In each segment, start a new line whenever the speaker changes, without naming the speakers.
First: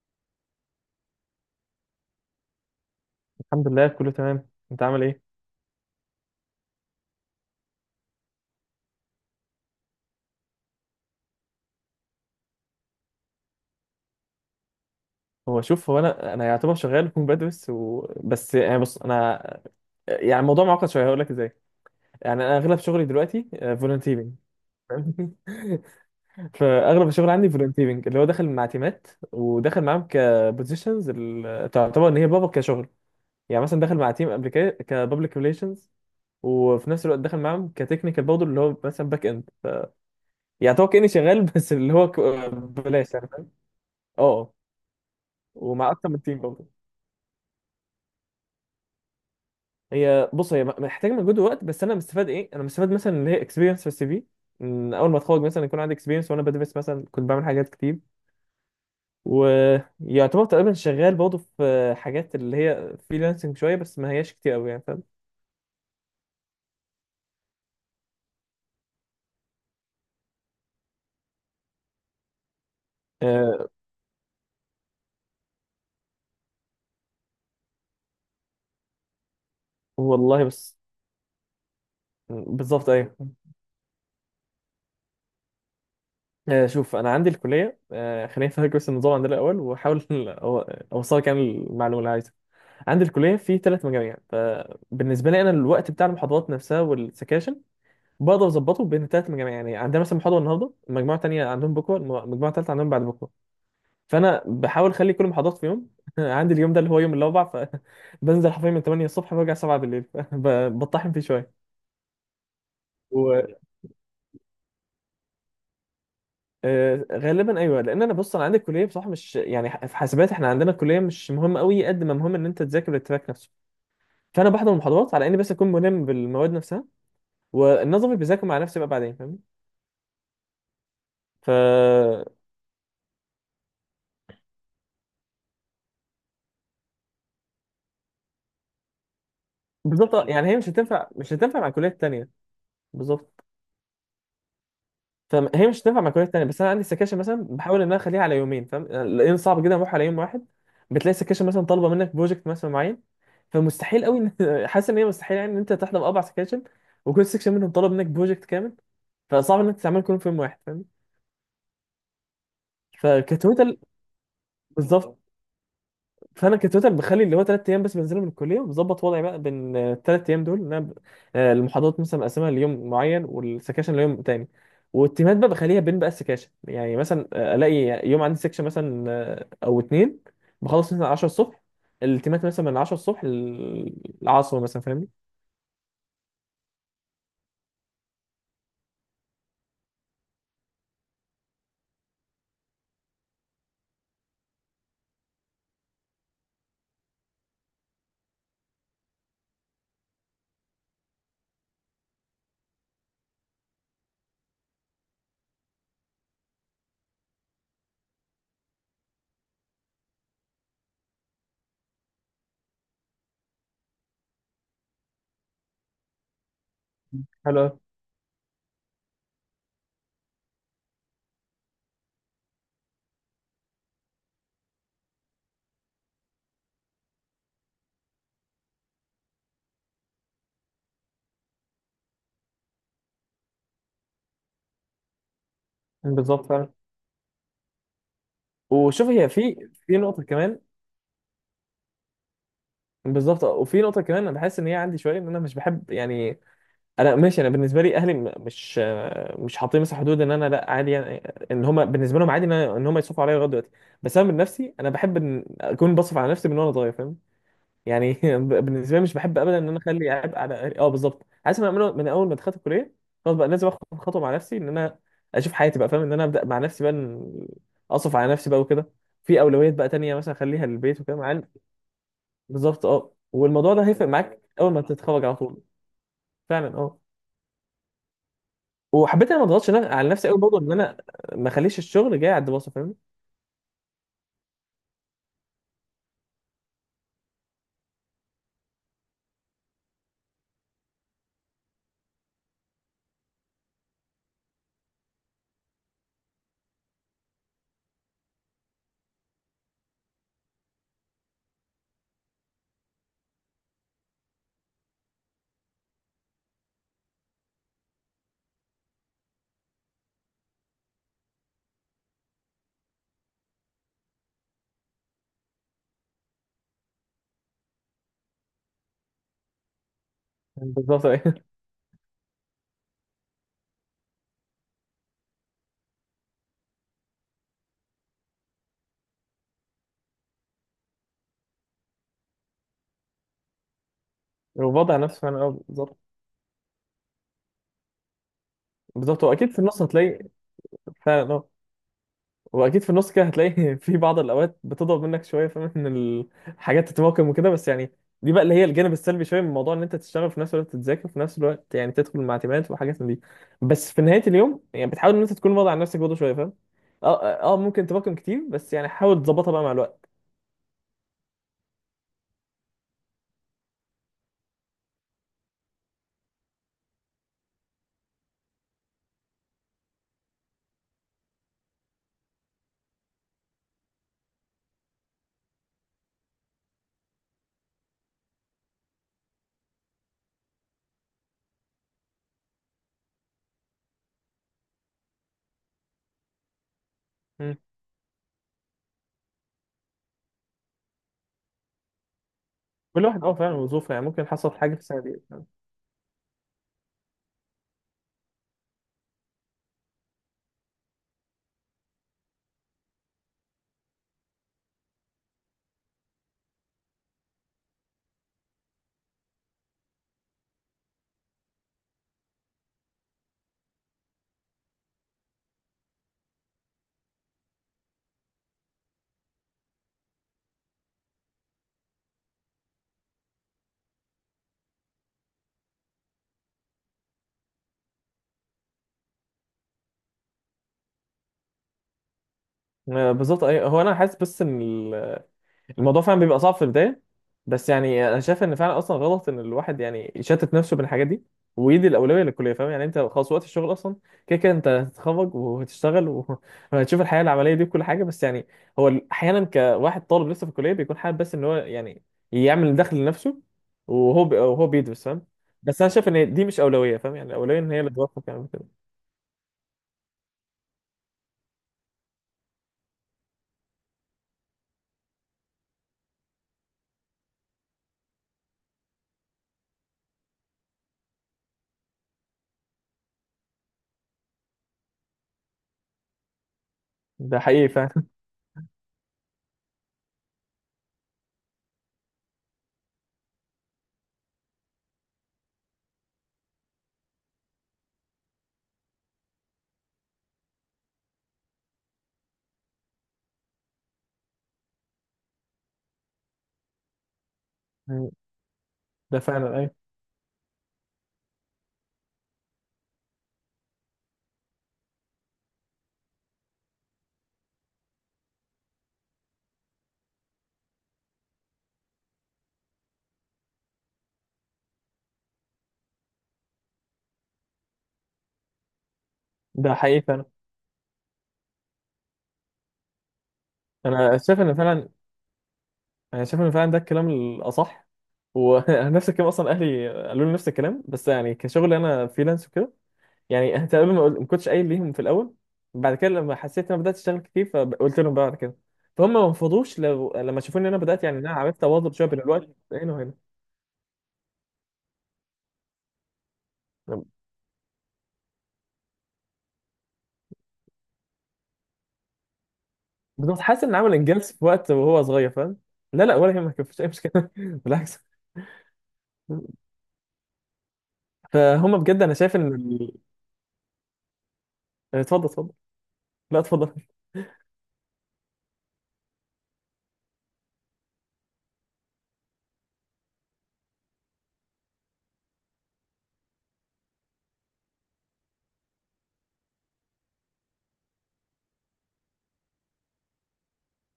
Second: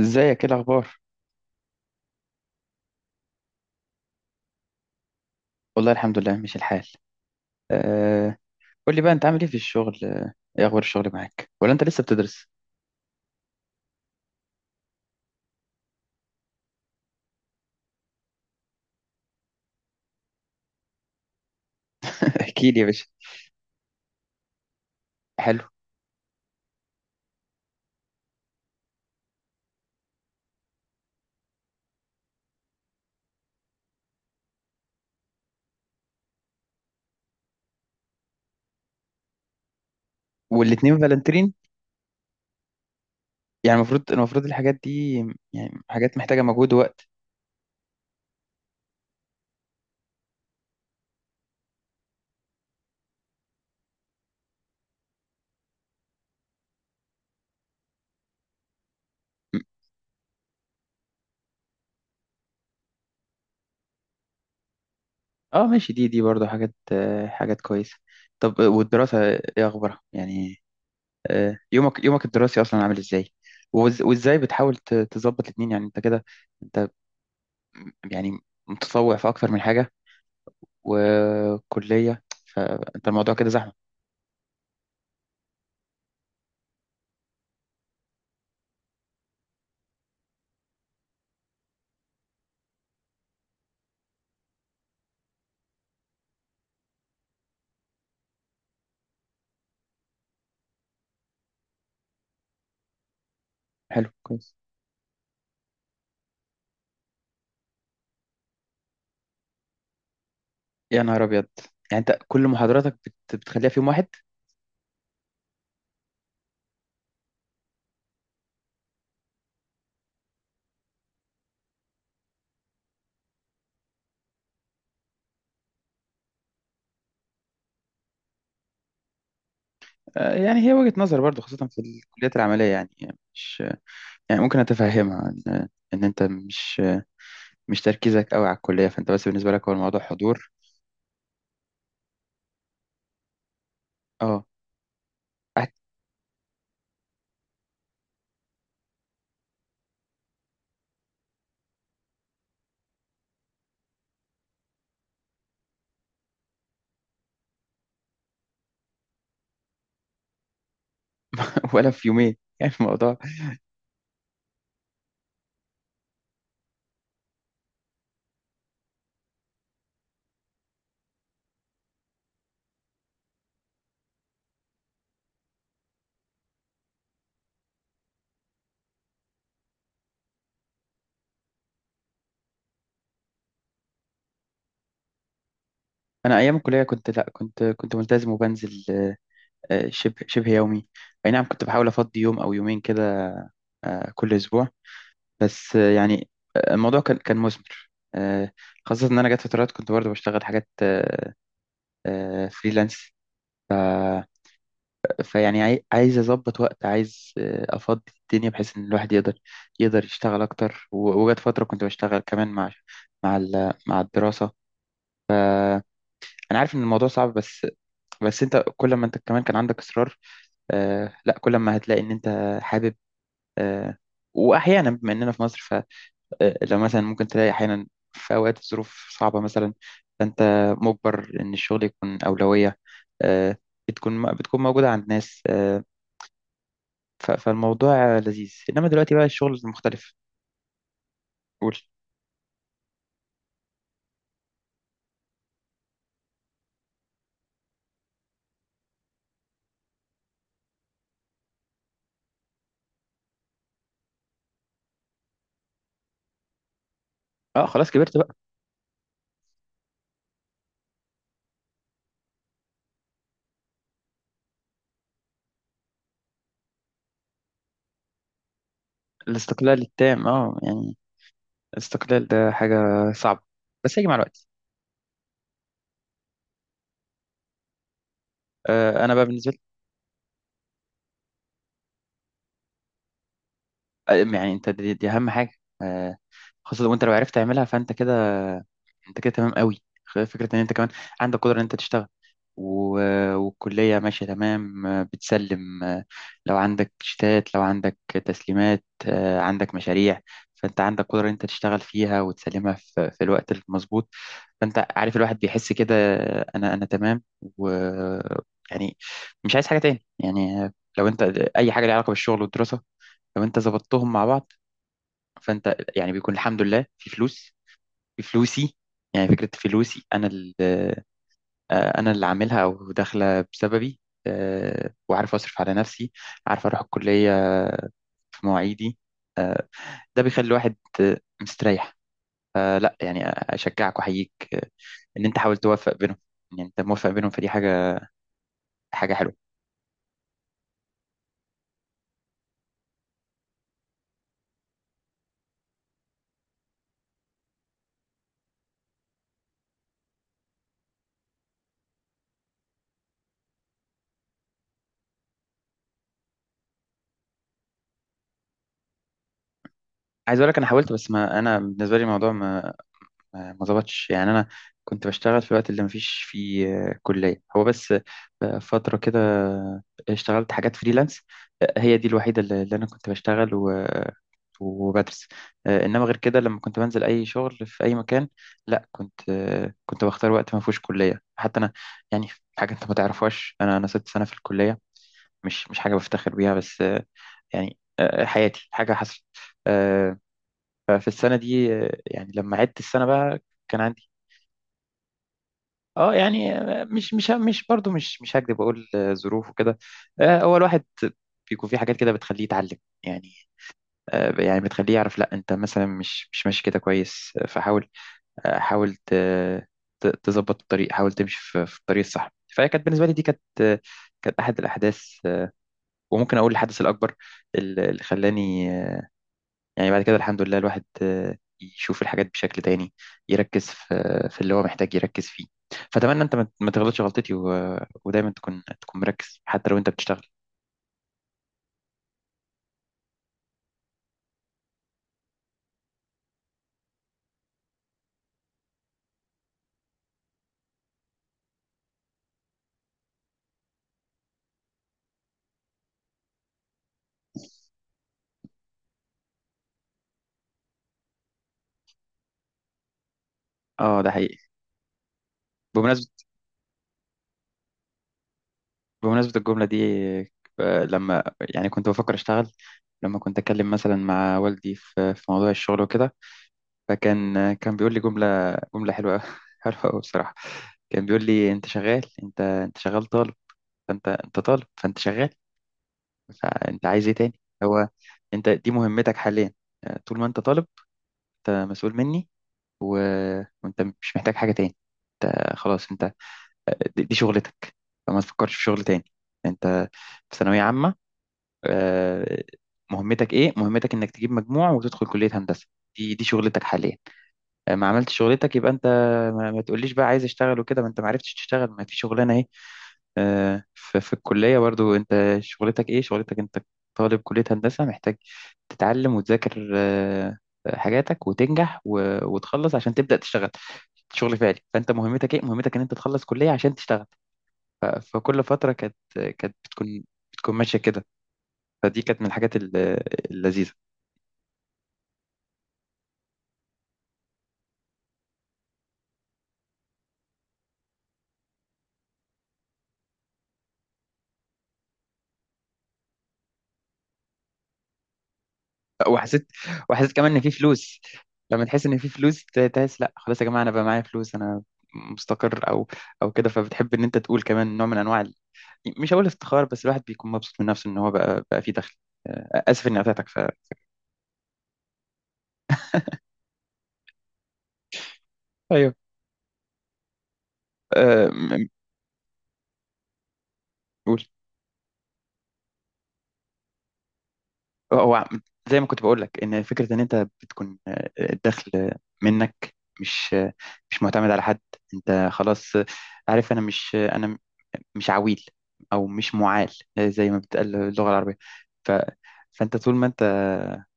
ازيك؟ ايه الاخبار؟
الحمد لله كله تمام، انت عامل ايه؟
والله الحمد لله ماشي الحال. أه. قول لي بقى، انت عامل ايه في الشغل؟ ايه اخبار الشغل معاك؟ ولا انت لسه بتدرس؟
هو شوف هو انا يعتبر شغال كون بدرس بس يعني بص انا يعني الموضوع معقد شويه، هقول لك ازاي. يعني انا
احكي
اغلب
لي يا باشا.
شغلي دلوقتي فولنتيرنج. فاهم؟
حلو.
فاغلب الشغل عندي فولنتيرنج، اللي هو داخل مع تيمات وداخل معاهم كبوزيشنز. تعتبر ان هي بابا كشغل. يعني مثلا داخل مع تيم كبابليك ريليشنز، وفي نفس الوقت داخل معاهم كتكنيكال برضه اللي هو مثلا باك اند. يعني هو
والاتنين
كاني شغال
فالنترين؟
بس بلاش، يعني فاهم؟
يعني المفروض
اه
المفروض
آه.
الحاجات دي، يعني
ومع اكتر
حاجات
من تيم
محتاجة
برضه.
مجهود ووقت.
هي بص هي محتاجه مجهود ووقت، بس انا مستفاد ايه؟ انا مستفاد مثلا اللي هي اكسبيرينس في السي في. إن اول ما اتخرج مثلا يكون عندي اكسبيرينس، وانا بدرس مثلا كنت بعمل حاجات كتير.
م-
ويعتبر تقريبا شغال برضه في حاجات اللي هي فريلانسنج شويه، بس ما هياش كتير قوي يعني، فاهم؟
اه، ماشي. دي برضه حاجات، حاجات كويسة. طب، والدراسة ايه اخبارها يعني؟ يومك الدراسي اصلا عامل ازاي؟
أه.
وازاي بتحاول تظبط الاتنين يعني؟ انت كده، انت، يعني متطوع في اكتر من حاجة
والله بس.
وكلية.
بالظبط
فأنت
ايوه.
الموضوع كده زحمة.
أه شوف انا عندي الكليه، أه خليني افهمك بس النظام عندنا الاول، واحاول اوصلك يعني المعلومه اللي عايزها. عندي الكليه في ثلاث مجاميع، فبالنسبه لي انا الوقت بتاع المحاضرات نفسها والسكاشن بقدر اظبطه بين الثلاث مجاميع. يعني عندنا مثلا محاضره النهارده، المجموعه الثانيه عندهم بكره، المجموعه الثالثه عندهم بعد بكره.
حلو،
فانا
كويس.
بحاول اخلي كل المحاضرات في يوم. عندي اليوم ده اللي هو يوم الاربع، فبنزل حرفيا من 8 الصبح برجع 7 بالليل
يا
بطحن فيه
نهار أبيض!
شويه.
يعني أنت كل محاضراتك بتخليها في يوم واحد؟
وغالبا ايوه، لان انا بص انا عندي الكليه بصراحه مش يعني في حاسبات احنا عندنا الكليه مش مهمه قوي قد ما مهم ان انت تذاكر التراك نفسه. فانا بحضر المحاضرات على اني بس اكون ملم بالمواد نفسها، والنظري بذاكر مع نفسي بقى بعدين، فاهمني؟
يعني هي وجهة نظر برضو،
ف
خاصة في الكليات العملية، يعني مش، يعني ممكن أتفهمها، إن إن أنت مش تركيزك قوي على الكلية، فأنت بس بالنسبة لك هو الموضوع
بالظبط آه، يعني
حضور.
هي مش هتنفع، مش هتنفع مع الكليات التانيه. بالظبط.
أه.
فهي
قاعد.
مش هتنفع مع كليات تانية، بس انا عندي سكاشن مثلا بحاول ان انا اخليها على يومين فاهم، لان صعب جدا اروح على يوم واحد. بتلاقي سكاشن مثلا طالبه منك بروجكت مثلا معين، فمستحيل قوي ان حاسس ان هي مستحيل يعني ان انت تحضر اربع سكاشن وكل سكشن منهم طالب منك بروجكت كامل. فصعب انك تعمل كلهم في يوم واحد، فاهم؟
ولا في يومين، يعني الموضوع.
فكتوتال، بالظبط. فانا كتوتال بخلي اللي هو ثلاث ايام بس بنزلهم من الكليه، وبظبط وضعي بقى بين الثلاث ايام دول ان انا آه، المحاضرات مثلا مقسمها ليوم معين والسكاشن ليوم تاني، والتيمات بقى بخليها بين بقى السكاشن. يعني مثلا آه، الاقي يوم عندي سكشن مثلا آه، او اتنين، بخلص مثلا 10 الصبح، التيمات مثلا من 10 الصبح للعصر مثلا، فاهمني؟
أنا أيام الكلية كنت لأ، كنت ملتزم وبنزل، شبه، شبه يومي. أي نعم، كنت بحاول أفضي يوم أو يومين كده، كل أسبوع. بس، يعني، الموضوع كان مثمر. آه، خاصة إن أنا جت فترات كنت برضه بشتغل حاجات، فريلانس. فيعني عايز أظبط وقت، عايز أفضي الدنيا بحيث إن الواحد يقدر، يقدر يشتغل أكتر. وجت فترة كنت بشتغل كمان مع، مع الدراسة. أنا عارف إن الموضوع صعب،
حلو
بس
أوي.
بس أنت كل ما أنت كمان كان عندك إصرار. لا، كل ما هتلاقي إن أنت حابب. آه، وأحيانا بما إننا في مصر، لو مثلا ممكن تلاقي أحيانا في أوقات الظروف صعبة مثلا، فأنت مجبر إن الشغل يكون أولوية. آه، بتكون موجودة عند ناس.
بالظبط فعلا.
فالموضوع لذيذ، إنما
وشوف
دلوقتي بقى
هي
الشغل
في في
مختلف.
نقطه كمان.
قول.
بالظبط، وفي نقطه كمان انا بحس ان هي عندي شويه ان انا مش بحب يعني، انا ماشي انا بالنسبه لي اهلي مش، مش حاطين مثلا حدود ان انا لا عادي يعني، ان هم بالنسبه لهم عادي ان ان هم يصرفوا عليا لغايه دلوقتي. بس انا من نفسي انا بحب ان اكون بصرف على نفسي من وانا صغير، فاهم؟
اه، خلاص،
يعني
كبرت بقى.
بالنسبه لي مش بحب ابدا ان انا اخلي عبء على أهلي. اه بالظبط، عايز انا اعمله من اول ما دخلت الكليه. خلاص بقى لازم اخد خطوه مع نفسي ان انا اشوف حياتي بقى، فاهم؟ ان انا ابدا مع نفسي بقى، إن اصرف على نفسي بقى وكده. في اولويات
الاستقلال
بقى تانيه
التام،
مثلا
اه
اخليها
يعني
للبيت وكده، مع
الاستقلال ده حاجة
بالظبط اه.
صعبة،
والموضوع ده
بس هيجي
هيفرق
مع
معاك
الوقت.
اول ما تتخرج على طول. فعلا اه.
أنا بقى
وحبيت انا ما
بالنسبة لي.
اضغطش على نفسي قوي برضه ان انا ما اخليش الشغل جاي على الدراسه، فاهم؟
يعني أنت دي أهم حاجة. آه، خاصة وأنت لو عرفت تعملها فأنت كده، انت كده تمام قوي. فكره ان انت كمان عندك قدره ان انت تشتغل، و... والكليه ماشيه تمام، بتسلم. لو عندك شتات، لو عندك تسليمات، عندك مشاريع، فانت عندك قدره ان انت تشتغل فيها وتسلمها في الوقت المظبوط. فانت عارف الواحد بيحس كده، انا، انا تمام و يعني، مش عايز حاجه تاني يعني. لو انت اي حاجه ليها علاقه بالشغل والدراسه، لو انت ظبطتهم مع بعض فانت يعني بيكون الحمد لله في فلوس. بفلوسي، يعني فكرة فلوسي أنا اللي،
بالظبط ايه
أنا اللي عاملها أو داخلة بسببي. وعارف أصرف على نفسي، عارف أروح الكلية في مواعيدي. آه، ده بيخلي الواحد مستريح. لا يعني أشجعك وأحييك.
وبضع نفسي
إن
فعلا،
أنت حاول
اه
توفق
بالظبط.
بينهم، يعني أنت موفق بينهم فدي حاجة، حاجة
بالظبط،
حلوة.
واكيد في النص هتلاقي. فعلا اه. واكيد في النص كده هتلاقي في بعض الاوقات بتضرب منك شويه، فاهم؟ ان الحاجات تتراكم وكده بس يعني، دي بقى اللي هي الجانب السلبي شويه من موضوع ان انت تشتغل في نفس الوقت تذاكر في نفس الوقت، يعني تدخل مع تيمات وحاجات من دي. بس في نهايه اليوم يعني بتحاول ان انت تكون واضع على نفسك برضه شويه، فاهم؟ اه اه آه، ممكن تراكم كتير بس يعني حاول تظبطها بقى مع الوقت.
عايز أقول لك أنا حاولت، بس ما أنا بالنسبة لي الموضوع ما ظبطش يعني. انا كنت بشتغل في الوقت اللي مفيش فيه كلية. هو بس، فترة كده، اشتغلت حاجات فريلانس. هي دي الوحيدة اللي انا كنت بشتغل، وبدرس. انما غير كده لما كنت بنزل اي شغل في اي مكان، لا كنت، كنت بختار وقت ما فيهوش كلية. حتى انا يعني، حاجة انت ما تعرفهاش، انا، انا ست سنة في الكلية. مش حاجة بفتخر بيها، بس
مم.
يعني، حياتي حاجة حصلت. آه، ففي السنة دي، يعني لما عدت السنة
كل واحد اه
بقى
فعلا
كان
وظروفه، يعني
عندي،
ممكن حصل حاجه في السنه دي.
اه يعني مش برضه مش هكدب اقول، ظروف وكده. هو الواحد بيكون في حاجات كده بتخليه يتعلم يعني، يعني بتخليه يعرف لا انت مثلا، مش ماشي كده كويس. فحاول، حاول تظبط الطريق، حاول تمشي في الطريق الصح. فهي كانت بالنسبه لي، دي كانت، كانت احد الاحداث، وممكن اقول الحدث الاكبر اللي خلاني، يعني بعد كده الحمد لله الواحد يشوف الحاجات بشكل تاني، يركز في، في اللي هو محتاج يركز فيه. فأتمنى أنت ما تغلطش غلطتي، ودايما تكون، تكون مركز حتى لو أنت بتشتغل.
آه، بالظبط ايوه. هو انا حاسس بس ان الموضوع فعلا بيبقى صعب في البدايه. بس يعني انا شايف ان فعلا اصلا غلط ان الواحد يعني يشتت نفسه بين الحاجات دي ويدي الاولويه للكليه، فاهم؟ يعني انت خلاص وقت الشغل اصلا كده كده انت هتتخرج وهتشتغل وهتشوف الحياه العمليه دي وكل حاجه. بس يعني هو احيانا كواحد طالب لسه في الكليه بيكون حابب بس ان هو يعني يعمل دخل لنفسه،
اه ده حقيقي.
وهو بيدرس، فاهم؟ بس انا شايف
بمناسبة،
ان دي مش اولويه، فاهم؟ يعني الاولويه ان هي اللي توفق يعني كده.
بمناسبة الجملة دي، لما يعني كنت بفكر أشتغل، لما كنت أتكلم مثلا مع والدي في في موضوع الشغل وكده، فكان، كان بيقول لي جملة، جملة حلوة حلوة أوي بصراحة. كان بيقول لي أنت شغال، أنت، أنت شغال طالب، فأنت، أنت طالب فأنت شغال، فانت عايز ايه
ده
تاني؟
حقيقي
هو
فعلا.
انت دي مهمتك حاليا. طول ما انت طالب، انت مسؤول مني، و... وانت مش محتاج حاجة تاني. انت خلاص، انت دي، دي شغلتك. فما تفكرش في شغل تاني. انت في ثانوية عامة، آه، مهمتك ايه؟ مهمتك انك تجيب مجموع وتدخل كلية هندسة. دي، دي شغلتك حاليا. ما عملتش شغلتك يبقى انت،
ده فعلا
ما
ايوه.
تقوليش بقى عايز اشتغل وكده. ما انت ما عرفتش تشتغل، ما في شغلانة. في الكلية برضو انت شغلتك ايه؟ شغلتك انت طالب كلية هندسة، محتاج تتعلم وتذاكر حاجاتك وتنجح وتخلص عشان تبدأ تشتغل شغل فعلي. فانت مهمتك ايه؟ مهمتك ان انت تخلص كلية عشان تشتغل. فكل فترة كانت، كانت
ده حقيقي
بتكون،
فعلا.
بتكون ماشية كده. فدي كانت من الحاجات اللذيذة.
انا شايف ان فعلا انا شايف ان فعلا ده الكلام الاصح. ونفس الكلام اصلا اهلي قالوا لي نفس الكلام، بس يعني كشغل انا فريلانس وكده. يعني انت قبل ما ما كنتش قايل ليهم في الاول، بعد كده لما حسيت ان انا بدات اشتغل كتير فقلت لهم بقى بعد كده. فهم ما
وحسيت،
انفضوش
وحسيت
لو
كمان ان
لما
في
شافوني ان انا
فلوس.
بدات يعني إن انا عرفت
لما تحس
اواظب
ان
شويه
في
بين
فلوس،
الوقت هنا
تحس لا
وهنا.
خلاص يا جماعة انا بقى معايا فلوس، انا مستقر، او كده. فبتحب ان انت تقول كمان نوع من انواع، مش هقول افتخار، بس الواحد بيكون مبسوط من نفسه ان هو بقى فيه دخل. اسف اني قطعتك ف.
بالظبط، حاسس ان عامل انجاز في وقت وهو صغير، فاهم؟ لا لا، ولا يهمك مفيش اي مشكله بالعكس.
ايوه، آه، م- م-
فهم بجد انا شايف ان
قول.
إيه، اتفضل اتفضل. لا اتفضل.
هو عم- زي ما كنت بقول لك، ان فكره ان انت بتكون الدخل منك، مش، مش معتمد على حد. انت خلاص، عارف انا مش، انا مش عويل او مش معال، زي ما بتقال اللغه العربيه. ف... فانت طول ما انت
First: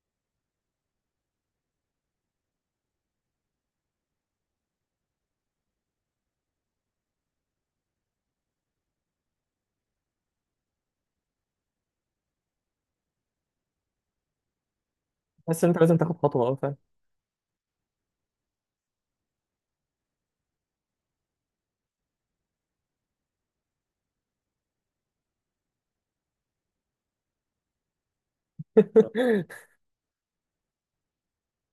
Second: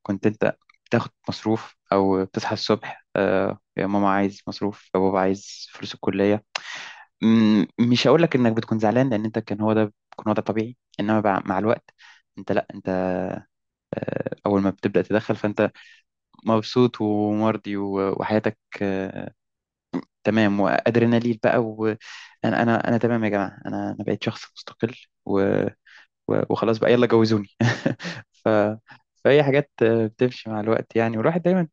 كنت، انت بتاخد مصروف او بتصحى الصبح، يا ماما عايز مصروف، يا بابا عايز فلوس الكليه. مم، مش هقول لك انك بتكون زعلان لان انت كان هو ده، كان هو ده طبيعي. انما مع الوقت، انت لا انت اول ما بتبدا تدخل،
حاسس ان
فانت
انت لازم تاخد خطوه، اه فاهم.
مبسوط ومرضي، وحياتك تمام، وادرينالين بقى، وانا، انا تمام يا جماعه، انا، انا بقيت شخص مستقل، و- وخلاص بقى يلا جوزوني ف. فهي حاجات بتمشي مع الوقت يعني. والواحد دايما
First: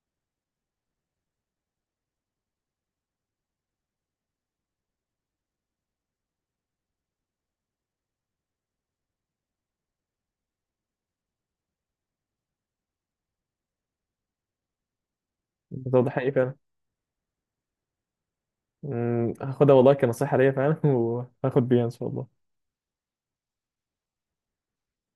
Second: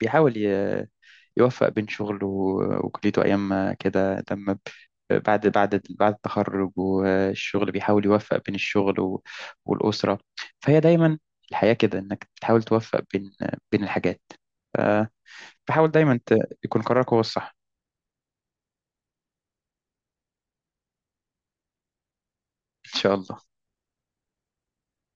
بيحاول يوفق بين شغله وكليته، أيام ما كده لما بعد، بعد التخرج والشغل، بيحاول يوفق بين الشغل والأسرة. فهي دايما الحياة كده، إنك تحاول توفق بين، بين الحاجات. ف- فحاول
بالظبط، ده
دايما
حقيقي فعلا.
يكون قرارك هو الصح.
مم، هاخدها والله كنصيحة ليا فعلا وهاخد بيها إن شاء الله.
إن شاء الله.